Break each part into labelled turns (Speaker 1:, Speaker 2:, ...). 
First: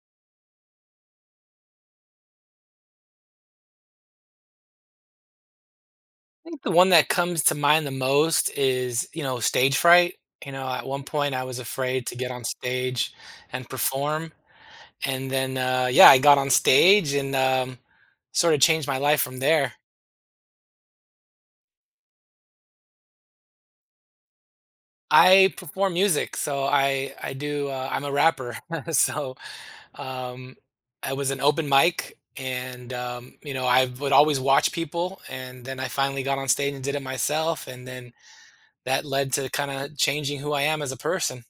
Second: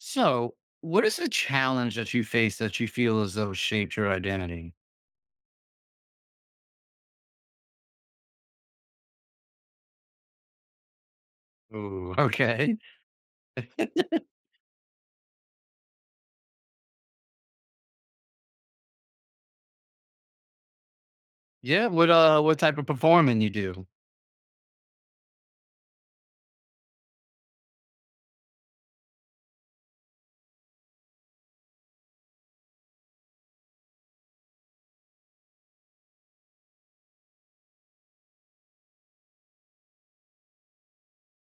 Speaker 1: So, what is a challenge that you face that you feel as though shaped your identity?
Speaker 2: I think the one that comes to mind the most is, you know, stage fright. You know, at one point I was afraid
Speaker 1: Ooh,
Speaker 2: to get on
Speaker 1: okay.
Speaker 2: stage and perform. And then, yeah, I got on stage and sort of changed my life from there.
Speaker 1: Yeah, what type of performing you do?
Speaker 2: I perform music, so I do. I'm a rapper, so um, I was an open mic, and you know I would always watch people, and then I finally got on stage and did it myself, and then that led to kind of changing who I am as a person.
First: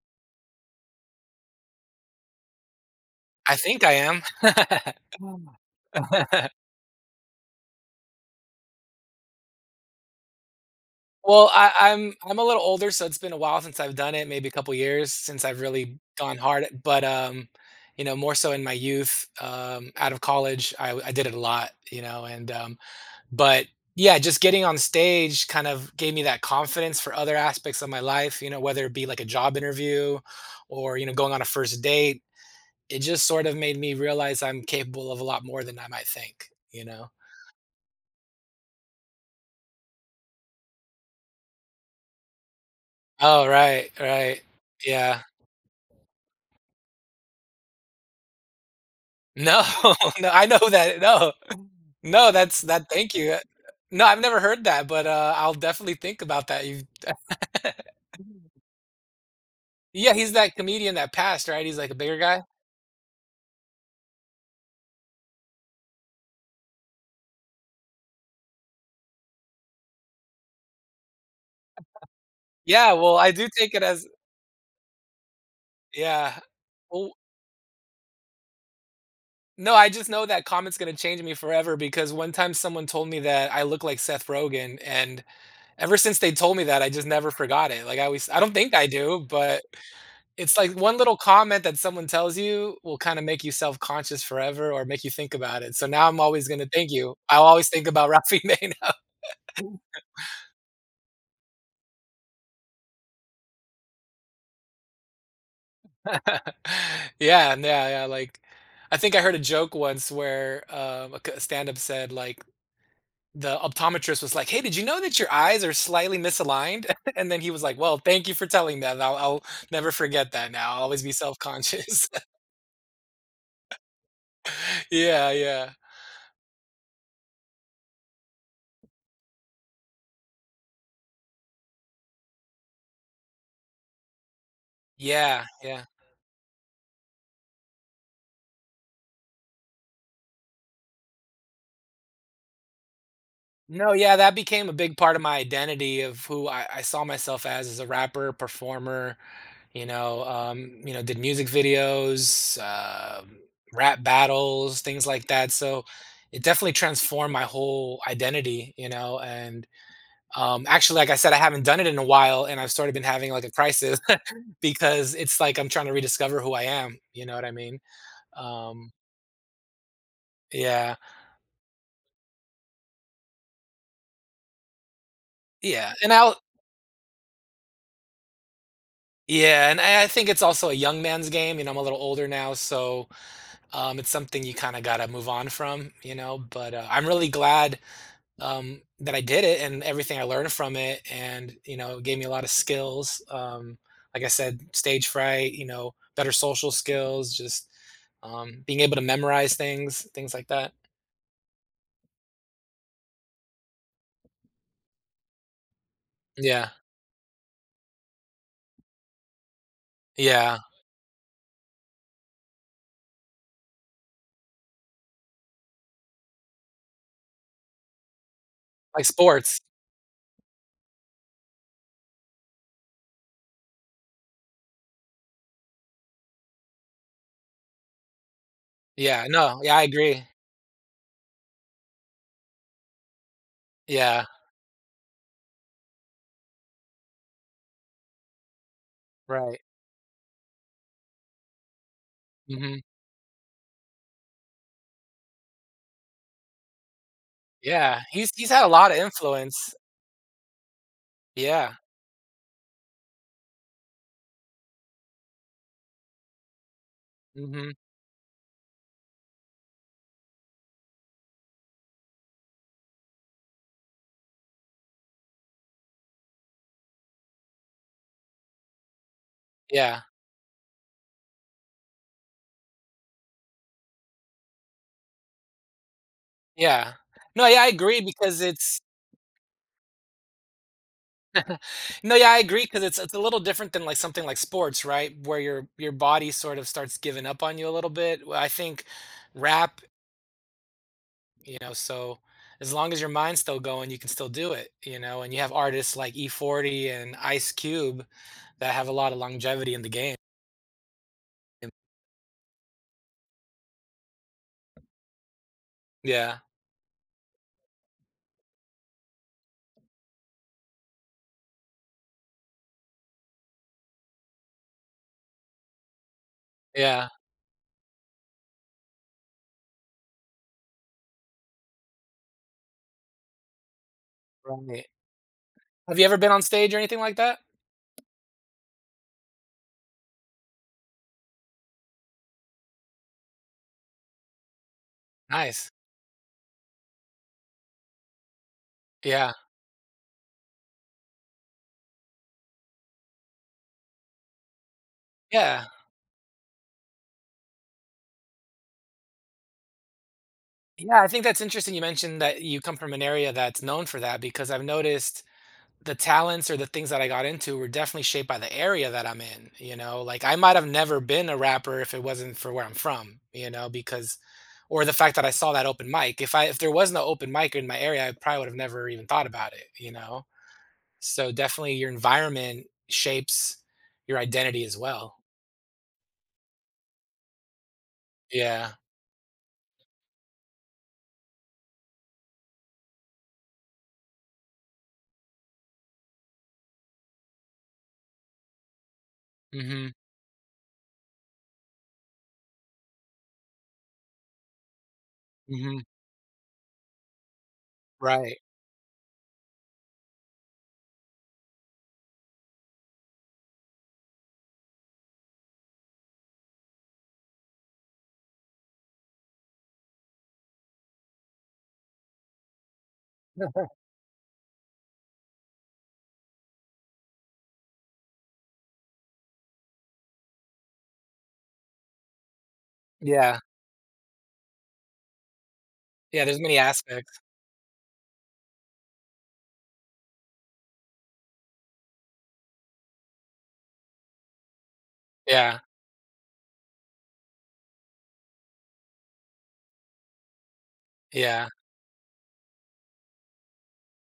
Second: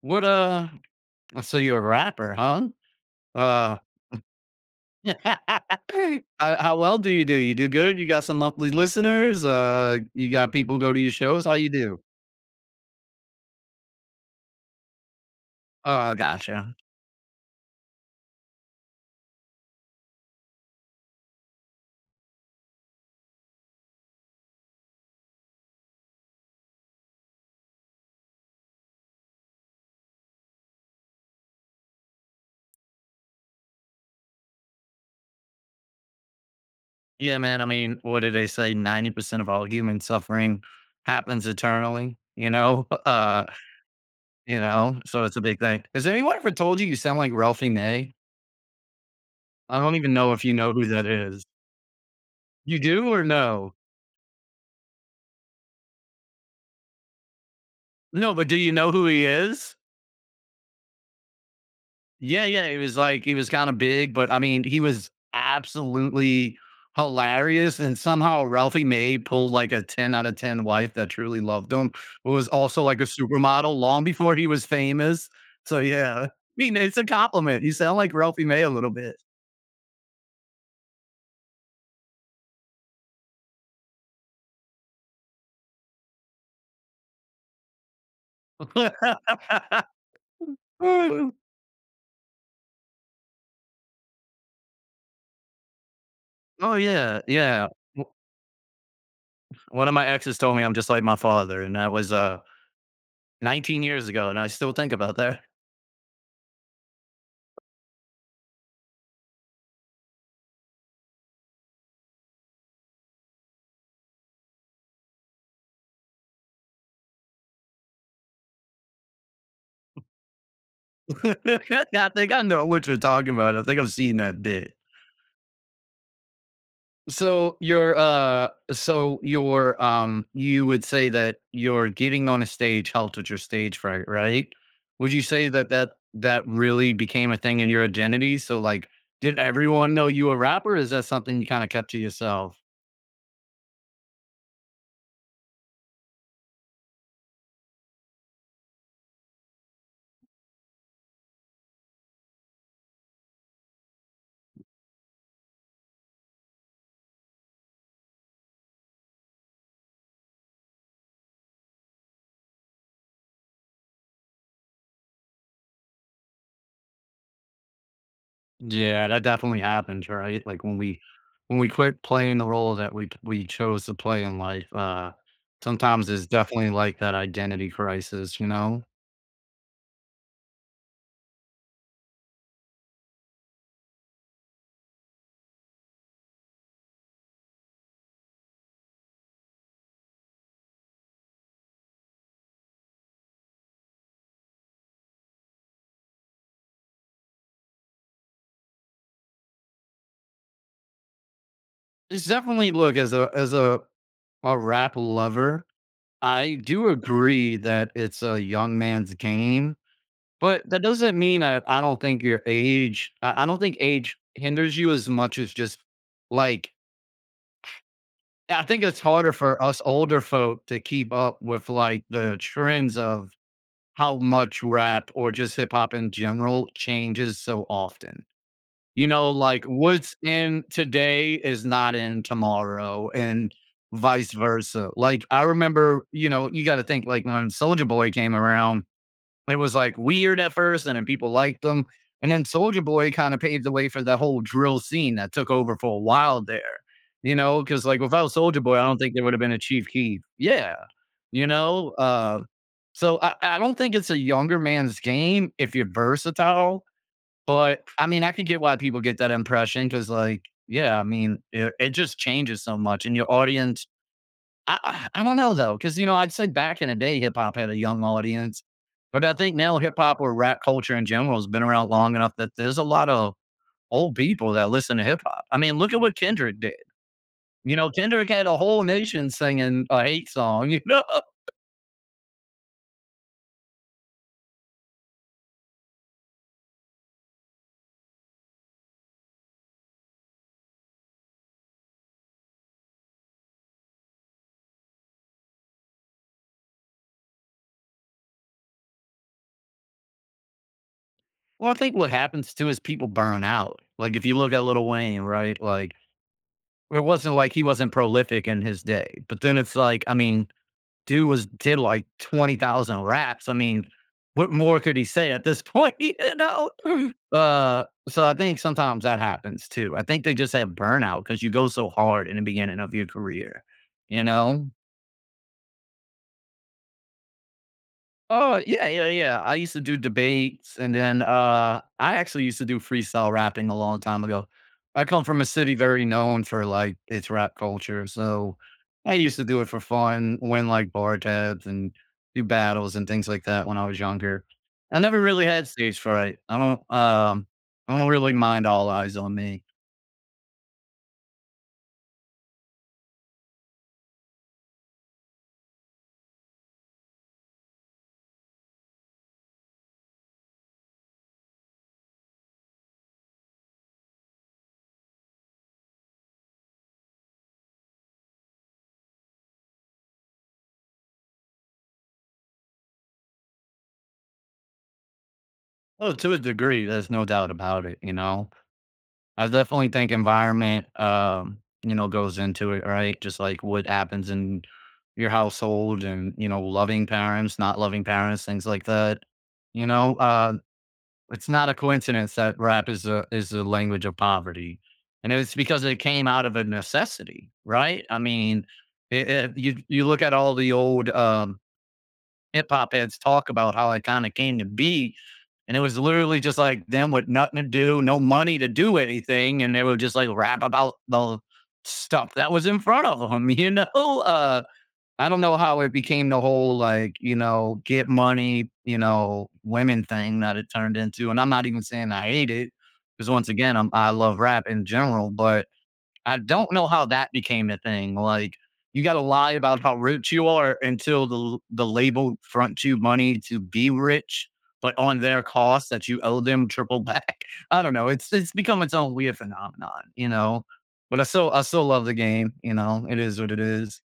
Speaker 1: What So you're a rapper, huh?
Speaker 2: I
Speaker 1: Uh
Speaker 2: think I am.
Speaker 1: how, how well do you do? You do good? You got some monthly listeners? You got people go to your shows?
Speaker 2: Well,
Speaker 1: How you
Speaker 2: I
Speaker 1: do?
Speaker 2: I'm I'm a little older, so it's been a while since I've done it, maybe a couple years since I've really
Speaker 1: Oh,
Speaker 2: gone hard,
Speaker 1: gotcha.
Speaker 2: but, you know, more so in my youth, out of college, I did it a lot, you know, and, but, yeah, just getting on stage kind of gave me that confidence for other aspects of my life, you know, whether it be like a job interview or, you know, going on a first date. It just sort of made me realize I'm capable of a lot more than I might think, you know?
Speaker 1: Yeah, man. I mean, what do they say? 90% of all human suffering happens eternally, you know?
Speaker 2: Oh, right, right.
Speaker 1: You know?
Speaker 2: Yeah.
Speaker 1: So it's a big thing. Has anyone ever told you you sound like Ralphie May?
Speaker 2: No,
Speaker 1: I don't even
Speaker 2: no,
Speaker 1: know if
Speaker 2: I
Speaker 1: you
Speaker 2: know
Speaker 1: know who
Speaker 2: that
Speaker 1: that
Speaker 2: no.
Speaker 1: is.
Speaker 2: No, that's
Speaker 1: You
Speaker 2: that
Speaker 1: do
Speaker 2: thank
Speaker 1: or
Speaker 2: you.
Speaker 1: no?
Speaker 2: No, I've never heard that, but, I'll definitely think about that. You
Speaker 1: No, but do you know who he is?
Speaker 2: Yeah, he's that comedian that passed, right? He's, like, a bigger guy?
Speaker 1: Yeah, yeah. He was kind of big, but I mean, he was absolutely hilarious. And somehow Ralphie May pulled like a 10 out of 10 wife that truly loved him, who was also
Speaker 2: Yeah,
Speaker 1: like a
Speaker 2: well, I do take
Speaker 1: supermodel
Speaker 2: it
Speaker 1: long
Speaker 2: as
Speaker 1: before he was famous. So yeah, I
Speaker 2: yeah.
Speaker 1: mean, it's a
Speaker 2: Well
Speaker 1: compliment. You sound like Ralphie May a little bit.
Speaker 2: no, I just know that comment's gonna change me forever because one time someone told me that I look like Seth Rogen, and ever since they told me that, I just never forgot it. Like, I always I don't think I do, but it's like one little comment that someone tells you will kinda make you self-conscious forever or make you think about it. So now I'm always gonna
Speaker 1: Oh,
Speaker 2: thank you.
Speaker 1: yeah,
Speaker 2: I'll always
Speaker 1: yeah.
Speaker 2: think
Speaker 1: W
Speaker 2: about Rafi Mena.
Speaker 1: one of my exes told me I'm just like my father, and that was, 19 years ago, and I still think about that.
Speaker 2: Yeah, yeah, yeah, like, I think I heard a joke once where, a stand-up said, like, the optometrist was like, "Hey, did you know that your eyes are slightly misaligned?" And then he was like, "Well, thank you for telling that. I'll never forget that now. I'll always be
Speaker 1: I
Speaker 2: self-conscious."
Speaker 1: think I know what you're talking about. I think I've seen that bit.
Speaker 2: Yeah, yeah.
Speaker 1: So you would say that your getting on a stage helped with your stage fright, right? Would you
Speaker 2: Yeah,
Speaker 1: say that
Speaker 2: yeah.
Speaker 1: that that really became a thing in your identity? So, like, did everyone know you were a rapper, or is that something you kinda kept to yourself?
Speaker 2: No, yeah, that became a big part of my identity of who I saw myself as a rapper, performer, you know, did music videos, rap battles, things like that. So it definitely transformed my whole identity, you know. And actually, like I said, I haven't done it in a while, and I've sort of been having like a crisis because it's like I'm trying to rediscover who I am. You know what I mean? Um,
Speaker 1: Yeah, that definitely happens, right? Like when
Speaker 2: yeah,
Speaker 1: we when we quit playing the role that we chose to play in life,
Speaker 2: yeah.
Speaker 1: sometimes
Speaker 2: And
Speaker 1: it's
Speaker 2: I
Speaker 1: definitely like that identity crisis, you know?
Speaker 2: yeah, and I think it's also a young man's game, you know, I'm a little older now, so, it's something you kinda gotta move on from, you know, but, I'm really glad, that I did it and everything I learned from it and, you know, it gave me a lot of skills, like I said, stage fright, you know, better social skills, just, being able to memorize things, things like that.
Speaker 1: It's definitely, look, as a rap lover, I
Speaker 2: Yeah,
Speaker 1: do agree that it's a young man's game,
Speaker 2: yeah,
Speaker 1: but that doesn't mean that I don't think I don't think age hinders you as much as just like I think it's
Speaker 2: like
Speaker 1: harder
Speaker 2: sports.
Speaker 1: for us older folk to keep up with like the trends of how much rap or just hip hop in general changes so often. You
Speaker 2: Yeah,
Speaker 1: know,
Speaker 2: no,
Speaker 1: like
Speaker 2: yeah, I
Speaker 1: what's
Speaker 2: agree.
Speaker 1: in today is not in tomorrow and
Speaker 2: Yeah,
Speaker 1: vice versa. Like I remember, you know, you got to think like when Soldier Boy came around, it
Speaker 2: right.
Speaker 1: was like weird at first, and then people liked them. And then
Speaker 2: Mhm.
Speaker 1: Soldier Boy kind of paved the way for that whole drill scene that took over for a while there. You know, because
Speaker 2: Yeah,
Speaker 1: like without
Speaker 2: he's
Speaker 1: Soldier
Speaker 2: had a
Speaker 1: Boy, I
Speaker 2: lot of
Speaker 1: don't think there would have been
Speaker 2: influence.
Speaker 1: a Chief Keef. Yeah. You
Speaker 2: Yeah.
Speaker 1: know, so I don't think it's a younger man's game if you're versatile.
Speaker 2: Mhm.
Speaker 1: But I mean, I can get why people get that impression because, like, yeah, I mean, it just changes so much, and your audience I don't know though, because you know, I'd say back in the day, hip hop had a young audience, but I think now hip
Speaker 2: Yeah.
Speaker 1: hop or rap culture in general has been around long enough that there's a lot of old people that listen to hip hop. I mean, look at what Kendrick did.
Speaker 2: Yeah. No, yeah, I
Speaker 1: You know,
Speaker 2: agree
Speaker 1: Kendrick
Speaker 2: because
Speaker 1: had a
Speaker 2: it's
Speaker 1: whole nation singing a hate song. You know,
Speaker 2: No, yeah, I agree because it's a little different than, like, something like sports, right? Where your body sort of starts giving up on you a little bit. Well, I think rap, you know, so as long as your mind's still going, you can still do it, you know, and you have artists like E-40 and Ice Cube that have a lot of longevity in the game.
Speaker 1: well, I think what happens too is people burn out. Like if you look at Little Wayne, right? Like
Speaker 2: Yeah.
Speaker 1: it wasn't like he wasn't prolific in his day, but then it's like, I mean, dude was did like 20,000 raps. I mean, what more could he say at this point, you know?
Speaker 2: Yeah.
Speaker 1: Uh, so I think sometimes that happens too. I think they just have burnout because you go so hard in the beginning of your career, you know?
Speaker 2: Right. Have you ever been on stage or anything like that?
Speaker 1: Oh, yeah, yeah, yeah. I used to do debates and then I actually used to do freestyle rapping a long time ago. I come from a
Speaker 2: Nice.
Speaker 1: city very known for like its rap culture. So I
Speaker 2: Yeah.
Speaker 1: used to do it for fun, win like bar tabs and do battles and things like that when I was younger. I never really
Speaker 2: Yeah.
Speaker 1: had stage fright. I don't really mind all eyes on me.
Speaker 2: Yeah, I think that's interesting you mentioned that you come from an area that's known for that because I've noticed the talents or the things that I got into were definitely shaped by the area that I'm in, you know? Like I might have never been a rapper if it wasn't for where I'm from, you know, because or the fact that I saw that open mic. If there was no open mic in my area, I probably would have never even thought about it, you know? So definitely your environment shapes your identity as well.
Speaker 1: Oh, to a degree, there's no doubt about it, you know.
Speaker 2: Yeah.
Speaker 1: I definitely think environment, goes into it, right? Just like what happens in your household and, loving parents, not loving parents, things like that. You
Speaker 2: Mhm.
Speaker 1: know, uh, it's not a coincidence that rap is the language of poverty. And it's
Speaker 2: Mhm.
Speaker 1: because it came out of a necessity, right? I
Speaker 2: Right.
Speaker 1: mean, it, you look at all the old hip hop heads talk about how it kind of came to be, and it was literally just like them with nothing to do, no money to do anything. And they would just like rap about the stuff that was in front of them, you know? I don't know how it became the whole like, get money, women thing that it turned into. And I'm not even saying I hate it because
Speaker 2: Yeah.
Speaker 1: once again, I love rap in general, but
Speaker 2: Yeah,
Speaker 1: I
Speaker 2: there's many
Speaker 1: don't know how
Speaker 2: aspects.
Speaker 1: that became a thing, like, you gotta lie about how rich you are until the label fronts you money to be rich, but on their
Speaker 2: Yeah.
Speaker 1: cost that you owe them triple back. I don't know, it's become its own weird phenomenon, you know? But I
Speaker 2: Yeah.
Speaker 1: still I still love the game, you know? It is what it is.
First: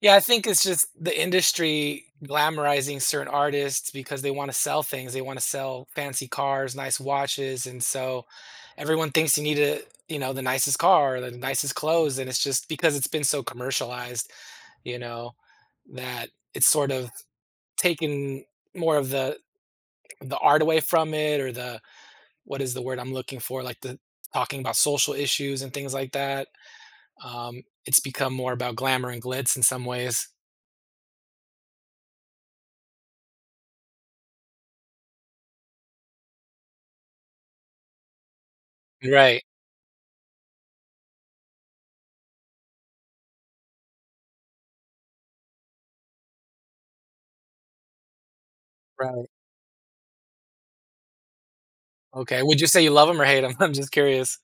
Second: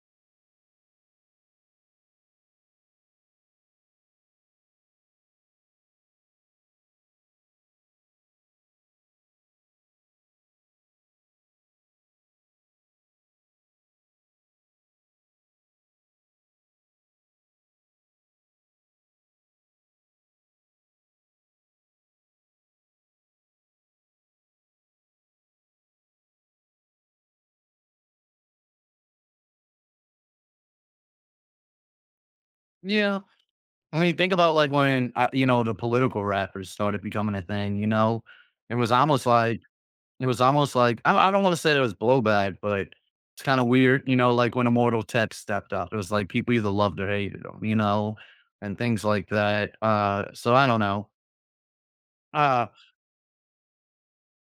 Speaker 2: Yeah, I think it's just the industry glamorizing certain artists because they want to sell things. They want to sell fancy cars, nice watches, and so everyone thinks you need to, you know, the nicest car, or the nicest clothes, and it's just because it's been so commercialized, you know, that it's sort of taken more of the art away from it or the what is the word I'm looking for, like the talking about social issues and things like that. It's become more about glamour and glitz in some ways.
Speaker 1: Yeah, I mean, think about, like, when, the political rappers started becoming a thing, you know? It was almost
Speaker 2: Right.
Speaker 1: like It was almost like I don't wanna say there was blowback, but it's kinda weird, you know, like, when Immortal Tech stepped up, it was like people either loved or hated him, you know, and things like
Speaker 2: Right.
Speaker 1: that, so I don't know.
Speaker 2: Okay, would you
Speaker 1: Uh
Speaker 2: say you love them or hate them? 'em? I'm just curious.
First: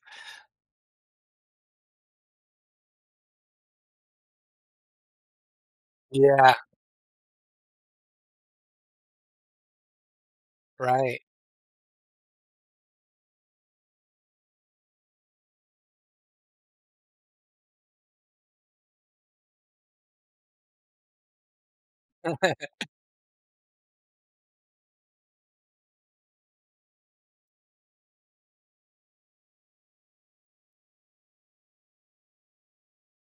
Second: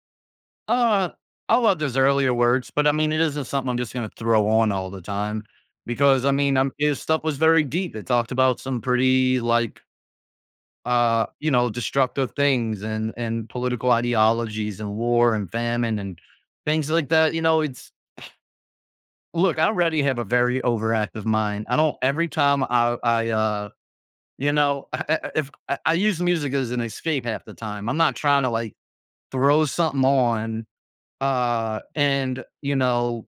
Speaker 1: uh, I love those earlier words, but, I mean, it isn't something I'm just gonna throw on all the time because, I
Speaker 2: Yeah,
Speaker 1: mean, his stuff was very deep. It talked about some pretty, like,
Speaker 2: right.
Speaker 1: destructive things and political ideologies and war and famine and things like that, you know, it's Look, I already have a very overactive mind. I don't every time I If I use music as an escape half the time. I'm not trying to like throw something on and you know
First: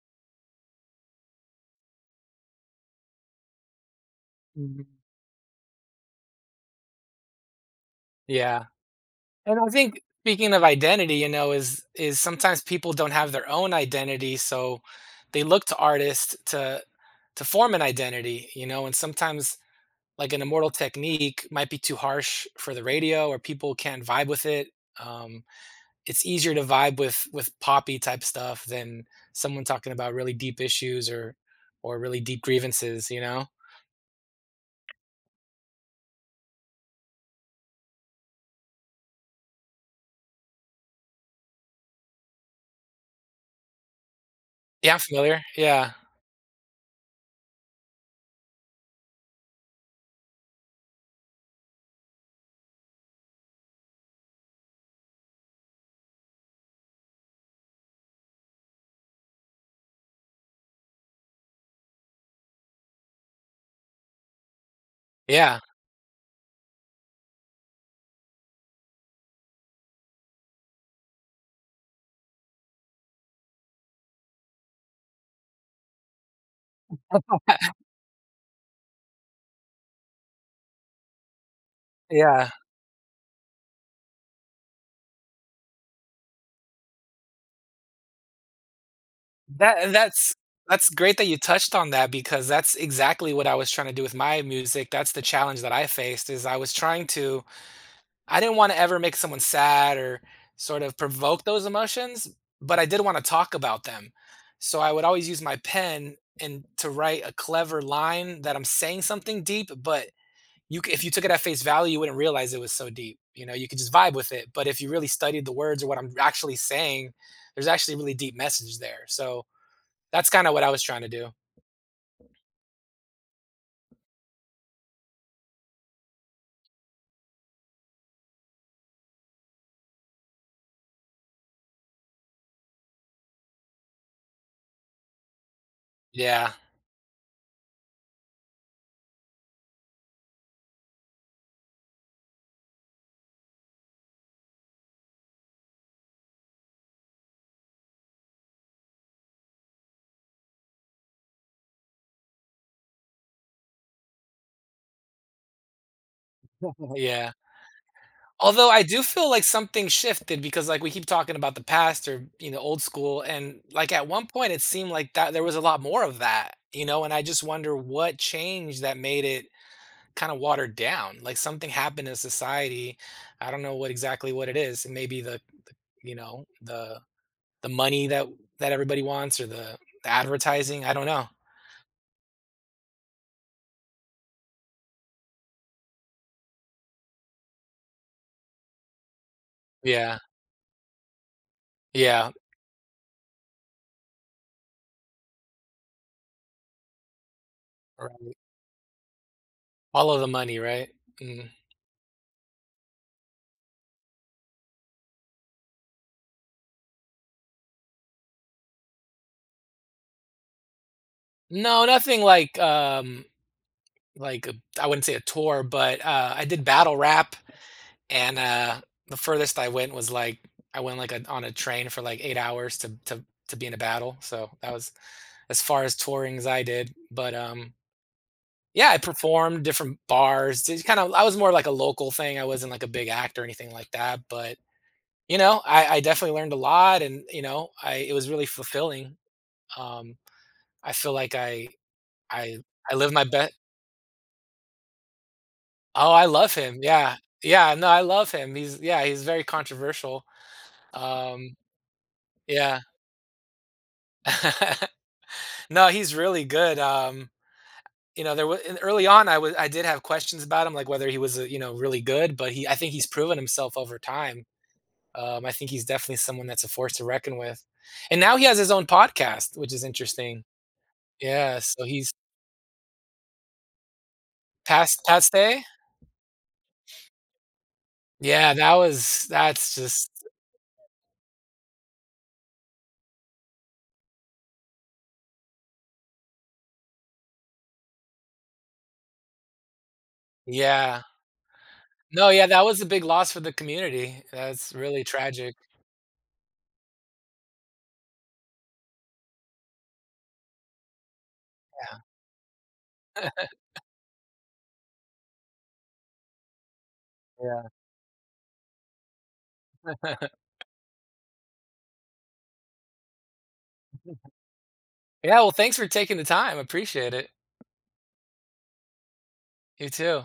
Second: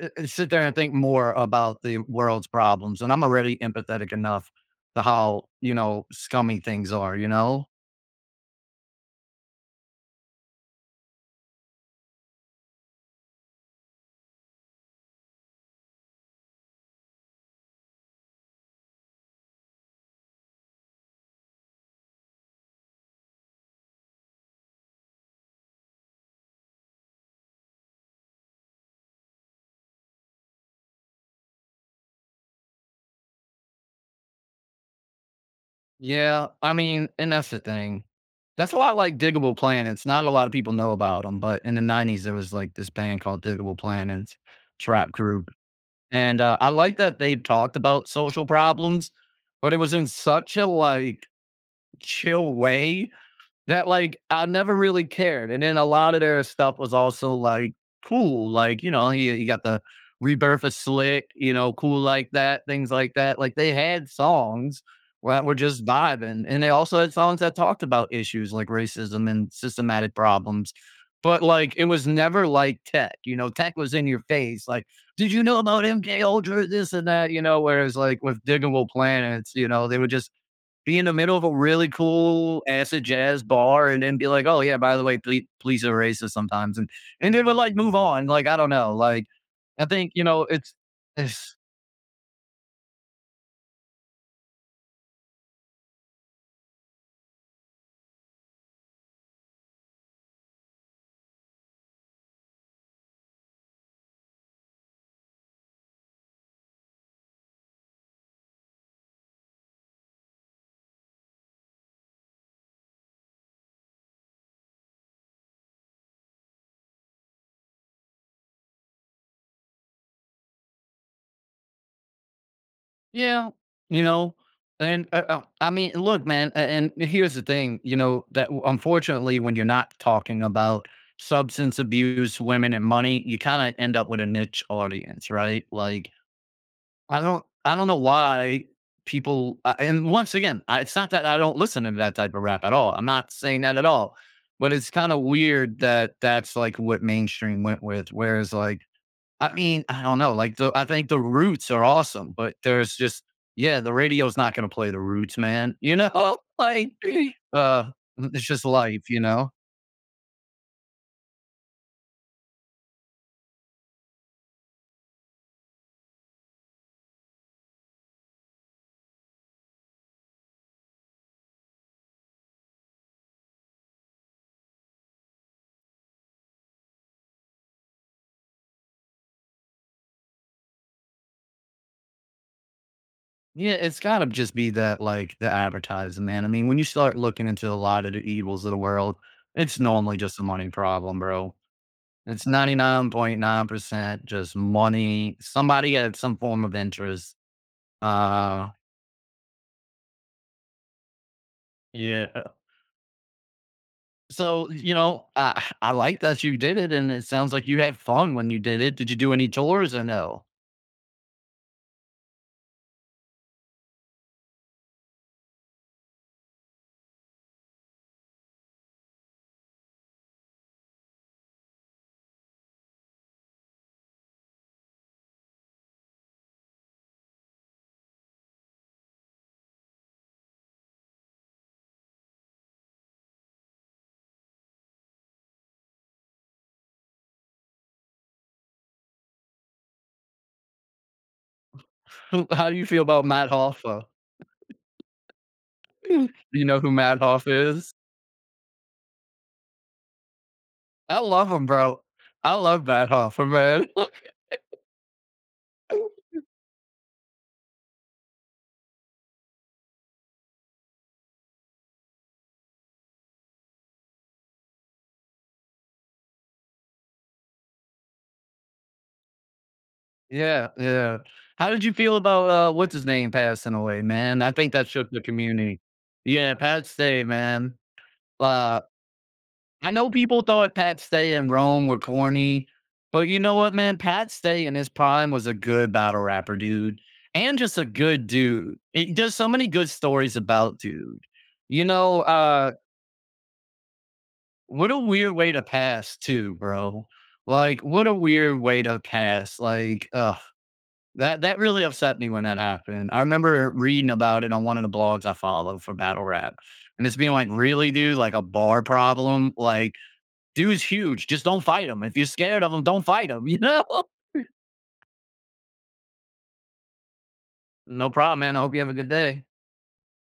Speaker 1: i- i- sit there and think more about the world's problems, and I'm already empathetic enough
Speaker 2: Mhm.
Speaker 1: to how, scummy things are, you know?
Speaker 2: Yeah, and I think speaking of identity, you know, is sometimes people don't have their own identity, so they look to artists to form an identity, you know, and sometimes, like, an Immortal Technique might be too harsh for the radio or people can't vibe with it. Um, it's easier to vibe with poppy type stuff than someone talking about really deep issues or really deep grievances, you know?
Speaker 1: Yeah, I mean, and that's the thing. That's a lot like Diggable Planets. Not a lot of people know about them, but in the 90s, there was like this band called Diggable Planets,
Speaker 2: Yeah, I'm
Speaker 1: trap
Speaker 2: familiar,
Speaker 1: group.
Speaker 2: yeah.
Speaker 1: And I like that they talked about social problems, but it was in such a like chill way that, like, I never really cared, and then a lot of their stuff was also, like, cool, like, he got the Rebirth of Slick, you know, Cool Like That, things like that, like, they had songs that were
Speaker 2: Yeah,
Speaker 1: just vibing, and they also had songs that talked about issues like racism and systematic problems, but, like, it was never like Tech. Tech was in your face, like, "Did you know about MK Ultra?" This and that, whereas, like, with Diggable Planets, they would just be in the middle of a really
Speaker 2: yeah.
Speaker 1: cool acid jazz bar and then be like, "Oh yeah, by the way, police are racist sometimes," and then would like move on. Like I don't know. Like
Speaker 2: That
Speaker 1: I
Speaker 2: and
Speaker 1: think
Speaker 2: that's
Speaker 1: it's
Speaker 2: that's great that you
Speaker 1: it's
Speaker 2: touched on that because that's exactly what I was trying to do with my music. That's the challenge that I faced is I was trying to I didn't wanna ever make someone sad or sort of provoke those emotions, but I did wanna talk about them. So I would always use my pen and to write a clever line that I'm saying something deep, but you if you took it at face value, you wouldn't realize it was so deep. You know, you could just vibe with it. But if you really studied the words or what I'm actually saying, there's actually a really deep message there. So that's kind of what I was trying to do.
Speaker 1: yeah you know. And I mean, look, man. And here's the thing, you know, that unfortunately, when you're not talking about substance abuse, women, and money, you kind of end up with a niche audience, right? Like,
Speaker 2: Yeah,
Speaker 1: I don't know why people and once again, it's not that I don't listen to that type of rap at all. I'm not saying that at all. But it's kind of weird that that's like what mainstream went with, whereas like, I mean, I don't know, like the I think the Roots are awesome, but there's just, yeah, the radio's not going to play the Roots, man. You know, like
Speaker 2: yeah.
Speaker 1: uh it's just
Speaker 2: Although I do
Speaker 1: life, you
Speaker 2: feel like
Speaker 1: know.
Speaker 2: something shifted because, like, we keep talking about the past or, you know, old school, and, like, at one point, it seemed like that there was a lot more of that, you know, and I just wonder what changed that made it kinda watered down. Like, something happened in society. I don't know what exactly what it is. It may be the you know, the money that everybody wants or the advertising. I don't know.
Speaker 1: Yeah, it's gotta just be that, like, the advertising, man. I mean, when you start looking into a lot of the evils of the world, it's normally
Speaker 2: Yeah.
Speaker 1: just a money problem, bro.
Speaker 2: Yeah.
Speaker 1: It's 99.9% just money, somebody had some form of interest.
Speaker 2: Right.
Speaker 1: Uh,
Speaker 2: All of the money, right? Mm.
Speaker 1: yeah. So, you know, I like that you did it, and it sounds like you had fun when you did it. Did you do any tours or no?
Speaker 2: No, nothing like, like a I wouldn't say a tour, but, I did battle rap, and, the furthest I went was, like I went, like, a on a train for, like, 8 hours to be in a battle, so that was as far as touring as I did, but, yeah, I performed different bars, kinda I was more like a local thing, I wasn't, like, a big act or anything like that, but, you know, I definitely learned a lot and, you know, I it was really fulfilling, um, I feel like
Speaker 1: Who
Speaker 2: I
Speaker 1: how do you
Speaker 2: I
Speaker 1: feel
Speaker 2: lived my
Speaker 1: about Matt
Speaker 2: best.
Speaker 1: Hoffa?
Speaker 2: Oh, I
Speaker 1: Do
Speaker 2: love
Speaker 1: you
Speaker 2: him,
Speaker 1: know who
Speaker 2: yeah.
Speaker 1: Matt
Speaker 2: Yeah,
Speaker 1: Hoffa
Speaker 2: no,
Speaker 1: is?
Speaker 2: I love him. He's yeah, he's very controversial.
Speaker 1: I love
Speaker 2: Um,
Speaker 1: him, bro. I
Speaker 2: yeah.
Speaker 1: love Matt Hoffa, man.
Speaker 2: No, he's really good. You know, there was early on, I did have questions about him, like whether he was, you know, really good, but he I think he's proven himself over time. I think he's definitely someone that's a force to reckon with. And now he has his own podcast, which is interesting.
Speaker 1: Yeah, yeah.
Speaker 2: Yeah,
Speaker 1: How did
Speaker 2: so
Speaker 1: you
Speaker 2: he's
Speaker 1: feel about, what's his name passing away, man? I think that
Speaker 2: Past
Speaker 1: shook the
Speaker 2: Past Day?
Speaker 1: community. Yeah, Pat Stay, man.
Speaker 2: Yeah, that
Speaker 1: Uh,
Speaker 2: was that's
Speaker 1: I
Speaker 2: just
Speaker 1: know people thought Pat Stay and Rome were corny, but you know what, man? Pat Stay in his prime was a good battle rapper, dude, and just a good dude. He there's so many good stories about
Speaker 2: yeah.
Speaker 1: dude. You know,
Speaker 2: No, yeah, that
Speaker 1: uh,
Speaker 2: was a big loss for the community. That's
Speaker 1: what a
Speaker 2: really
Speaker 1: weird way
Speaker 2: tragic.
Speaker 1: to pass too, bro. Like, what a weird way to pass. Like, ugh. That really
Speaker 2: Yeah.
Speaker 1: upset me when that happened. I remember reading about it on one of the blogs I follow for battle rap, and it's being like,
Speaker 2: Yeah.
Speaker 1: "Really, dude? Like a bar problem? Like, dude's huge. Just don't fight him. If you're scared of him, don't fight him." You know?
Speaker 2: Yeah, well, thanks for taking the time. Appreciate it.
Speaker 1: No problem, man. I hope you have a good day.
Speaker 2: You too.